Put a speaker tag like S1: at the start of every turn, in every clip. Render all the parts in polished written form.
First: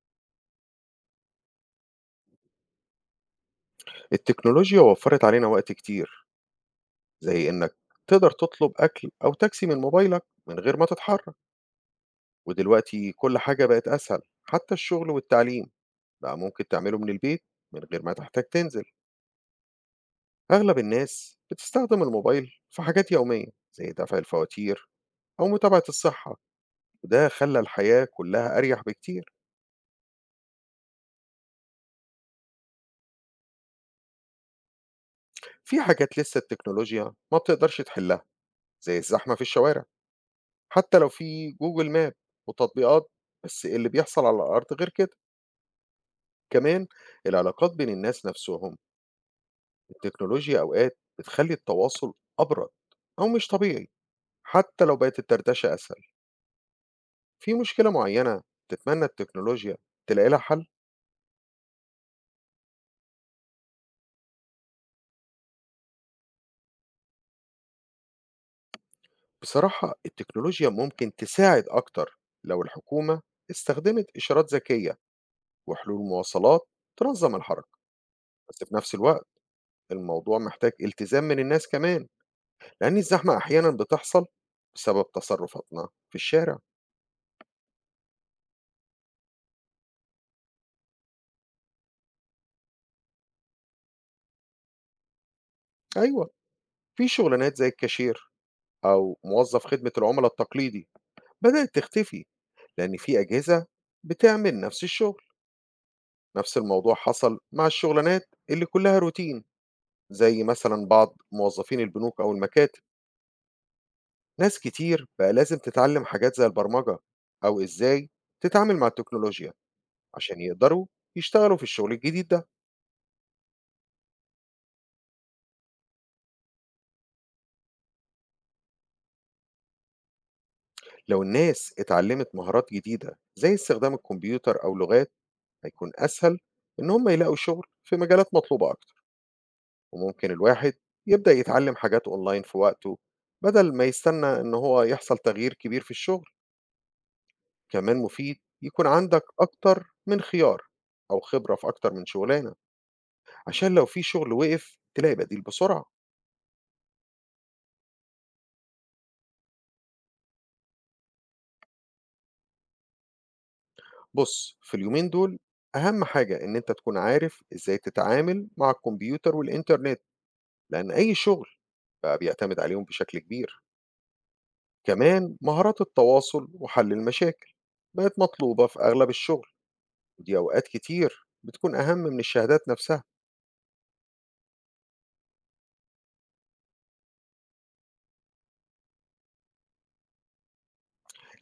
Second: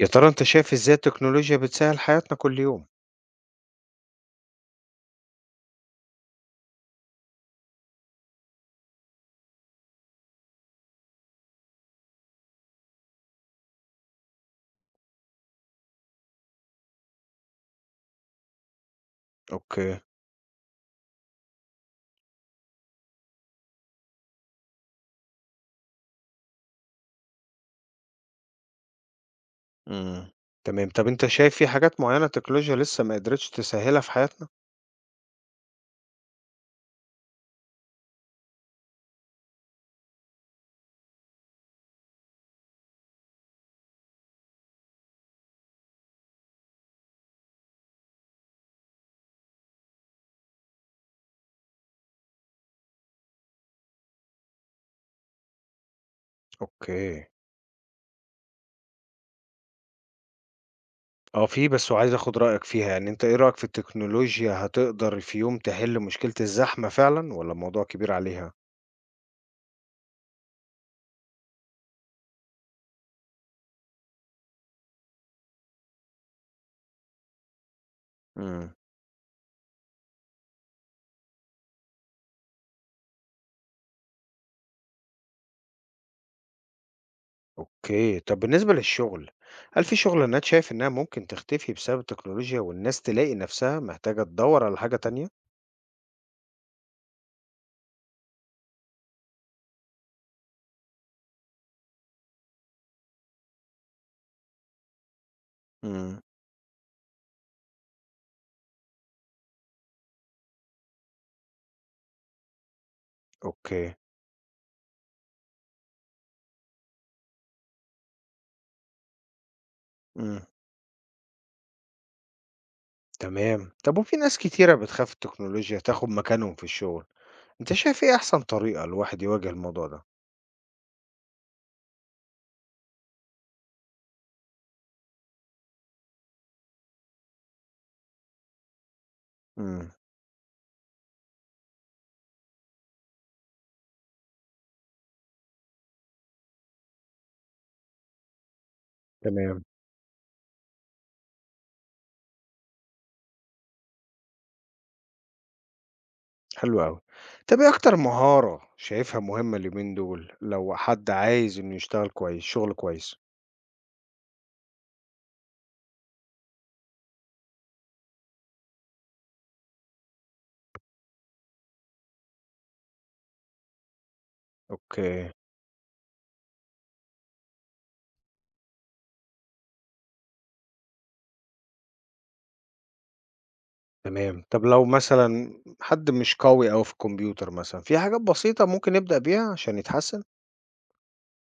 S1: يا ترى أنت شايف إزاي التكنولوجيا بتسهّل حياتنا كل يوم؟
S2: التكنولوجيا وفّرت علينا وقت كتير، زي إنّك تقدر تطلب أكل أو تاكسي من موبايلك من غير ما تتحرّك، ودلوقتي كل حاجة بقت أسهل، حتى الشغل والتعليم بقى ممكن تعمله من البيت من غير ما تحتاج تنزل.
S1: أوكي،
S2: أغلب الناس بتستخدم الموبايل في حاجات يومية زي دفع الفواتير أو متابعة الصحّة، وده خلّى الحياة كلّها أريح بكتير.
S1: إمم، تمام. طَب أنت شايف في حاجات معيّنة التكنولوجيا لسه ما قدرتش تسهّلها في حياتنا؟
S2: في حاجات لسّه التكنولوجيا ما بتقدرش تحلّها، زي الزحمة في الشوارع. حتى لو في Google Map وتطبيقات، بس اللي بيحصل على الأرض غير كده. كمان العلاقات بين الناس نفسهم، التكنولوجيا أوقات بتخلّي التواصل أبرد أو مش طبيعي، حتى لو بقت الدردشة أسهل.
S1: أوكي.
S2: في مشكلة معيّنة تتمنى التكنولوجيا تلاقي لها حل؟
S1: آه، في بس وعايز آخُد رأيك فيها، يعني أنت إيه رأيك في التكنولوجيا هتقدر في يوم تحِل مشكلة الزحمة فعلًا والّا الموضوع كبير عليها؟
S2: بصراحة التكنولوجيا ممكن تساعد أكتر لو الحكومة استخدمت إشارات ذكية وحلول مواصلات تنظّم الحركة، بس
S1: إمم.
S2: في نفس الوقت الموضوع محتاج التزام من الناس كمان. لأن الزحمة أحيانًا بتحصل بسبب تصرفاتنا في الشارع.
S1: أوكي. طَب بالنسبة للشُغل، هل في شُغلانات شايف إنّها ممكن تختفي بسبب التكنولوجيا والناس تلاقي نَفْسها محتاجة تدوّر على حاجة تانية؟
S2: أيوه، في شغلانات زي الكاشير أو موظف خدمة العملا التقليدي بدأت تختفي، لأن في أجهزة بتعمل نفس الشغل.
S1: إمم.
S2: نفس الموضوع حصل مع الشغلانات اللي كلها روتين، زي مثلًا بعض موظفين البنوك أو المكاتب.
S1: أوكي.
S2: ناس كتير بقى لازم تتعلم حاجات زي البرمجة أو إزاي تتعامل مع التكنولوجيا عشان
S1: إمم.
S2: يقدروا يشتغلوا في الشغل الجديد ده.
S1: تمام. طب وفي ناس كتيرة بتخاف التكنولوجيا تاخد مكانهم في الشغل، انت شايف ايه احسن طريقة الواحد يواجه الموضوع ده؟
S2: لو الناس اتعلمت مهارات جديدة زي استخدام الكمبيوتر أو لغات، هيكون أسهل إن هم يلاقوا شغل في مجالات مطلوبة أكتر.
S1: امم
S2: وممكن الواحد يبدأ يتعلم حاجات أونلاين في وقته، بدل ما يستنى إن هو يحصل تغيير كبير في الشغل. كمان مفيد يكون عندك
S1: تمام،
S2: أكتر من خيار أو خبرة في أكتر من شغلانة، عشان لو في شغل وقف تلاقي بديل بسرعة.
S1: حلو قوي. طب ايه اكتر مهارة شايفها مهمة اليومين دول لو حد عايز انه يشتغل كويس، شغل كويس؟
S2: بص، في اليومين دول أهم حاجة إن أنت تكون عارف إزاي تتعامل مع الكمبيوتر والإنترنت، لأن أي شغل بقى بيعتمد عليهم بشكل كبير.
S1: اوكي.
S2: كمان مهارات التواصل وحل المشاكل بقت مطلوبة في أغلب الشغل، ودي أوقات كتير بتكون أهم من الشهادات نفسها.
S1: تمام، طب لو مثلا حد مش قوي أوي في الكمبيوتر، مثلا في حاجات بسيطة ممكن يبدأ بيها عشان يتحسن؟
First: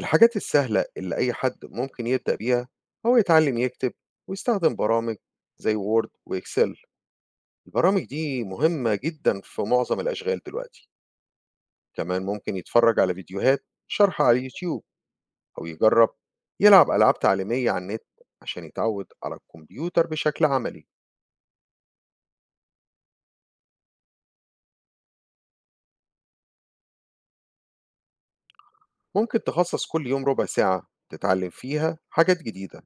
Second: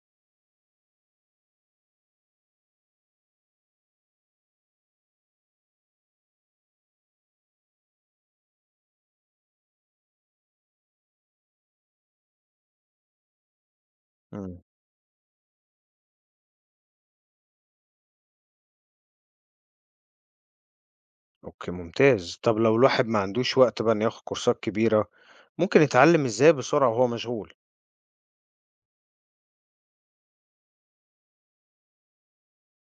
S2: الحاجات السهلة اللي أي حد ممكن يبدأ بيها، هو يتعلم يكتب ويستخدم برامج زي وورد وإكسل. البرامج دي مهمة جدا في معظم الأشغال دلوقتي. كمان ممكن يتفرج على فيديوهات شرح على
S1: امم
S2: اليوتيوب، أو يجرب يلعب ألعاب تعليمية على النت عشان يتعود على الكمبيوتر بشكل عملي.
S1: اوكي، ممتاز. طب لو الواحد ما عندوش وقت بقى انه ياخد كورسات كبيرة، ممكن يتعلم ازاي بسرعة وهو مشغول؟
S2: ممكن تخصص كل يوم ربع ساعة تتعلم فيها حاجات جديدة،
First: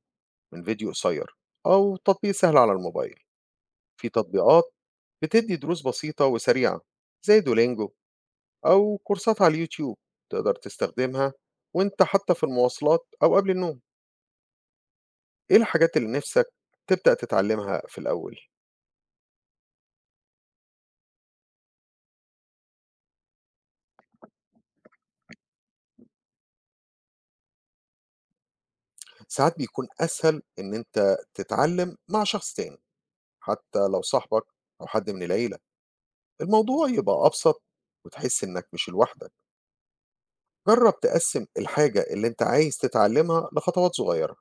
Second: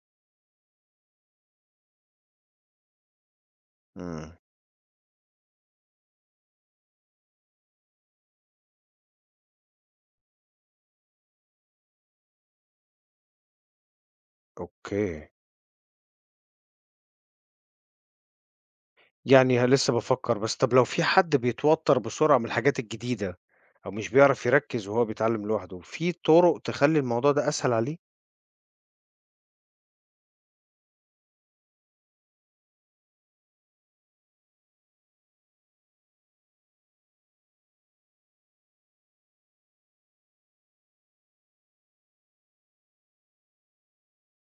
S2: من فيديو قصير أو تطبيق سهل على الموبايل. في
S1: امم
S2: تطبيقات بتدي دروس بسيطة وسريعة زي دولينجو، أو كورسات على اليوتيوب تقدر تستخدمها وانت حتى في المواصلات أو قبل النوم.
S1: أوكي.
S2: إيه الحاجات اللي نفسك تبدأ تتعلمها في الأول؟
S1: يعني لسه بافكّر، بس طَب لو في حد بيتوتّر بسرعة من الحاجات الجديدة أو مش بيعرف يركّز وهو بيتعلّم لوحده، في طُرق تخلّي الموضوع ده أسهل عليه؟
S2: ساعات بيكون أسهل إن انت تتعلم مع شخص تاني، حتى لو صاحبك أو حد من العيلة، الموضوع يبقى أبسط وتحس إنك مش لوحدك. جرب تقسم الحاجة اللي أنت عايز تتعلمها لخطوات صغيرة،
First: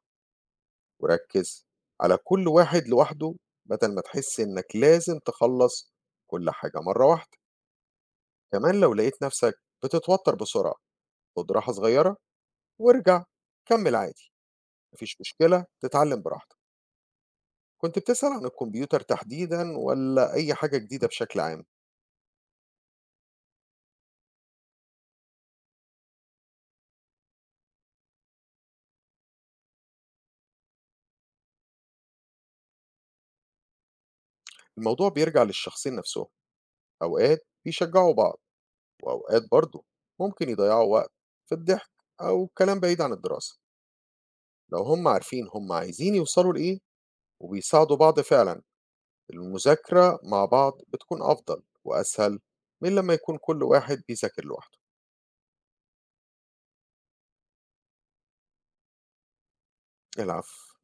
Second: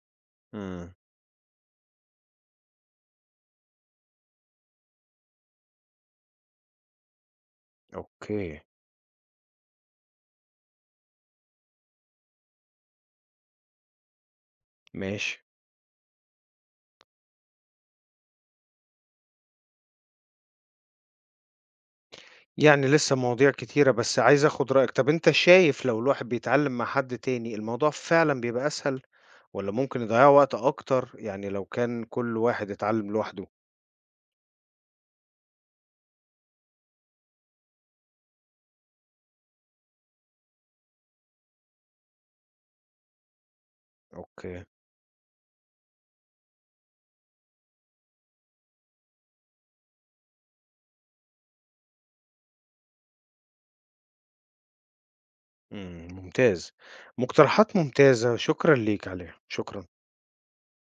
S1: إمم.
S2: وركز على كل واحد لوحده، بدل ما تحس إنك لازم تخلص كل حاجة مرة واحدة.
S1: أوكي،
S2: كمان لو لقيت نفسك بتتوتر بسرعة، خد راحة صغيرة وارجع كمل عادي، مفيش
S1: ماشي.
S2: مشكلة تتعلم براحتك. كنت بتسأل عن الكمبيوتر تحديدا ولا أي حاجة جديدة بشكل عام؟
S1: يعني لسه مواضيع كتيرة، بس عايز آخُد رأيك، طَب أنت شايف لو الواحد بيتعلّم مع حد تاني، الموضوع فعلًا بيبقى أسهل والّا ممكن يضيّعوا وقت أكتر يعني لو كان كل واحد اتعلّم لوحده؟
S2: الموضوع بيرجع للشخصين نفسهم. أوقات بيشجعوا بعض، وأوقات برضه ممكن يضيعوا وقت في الضحك أو كلام بعيد عن الدراسة.
S1: أوكي،
S2: لو هم عارفين هم عايزين يوصلوا لإيه وبيساعدوا بعض فعلا، المذاكرة مع بعض بتكون أفضل وأسهل من لما يكون كل واحد بيذاكر لوحده.
S1: ممتاز. مقترحات ممتازة، شكرًا ليك عليها، شكرًا.
S2: العفو.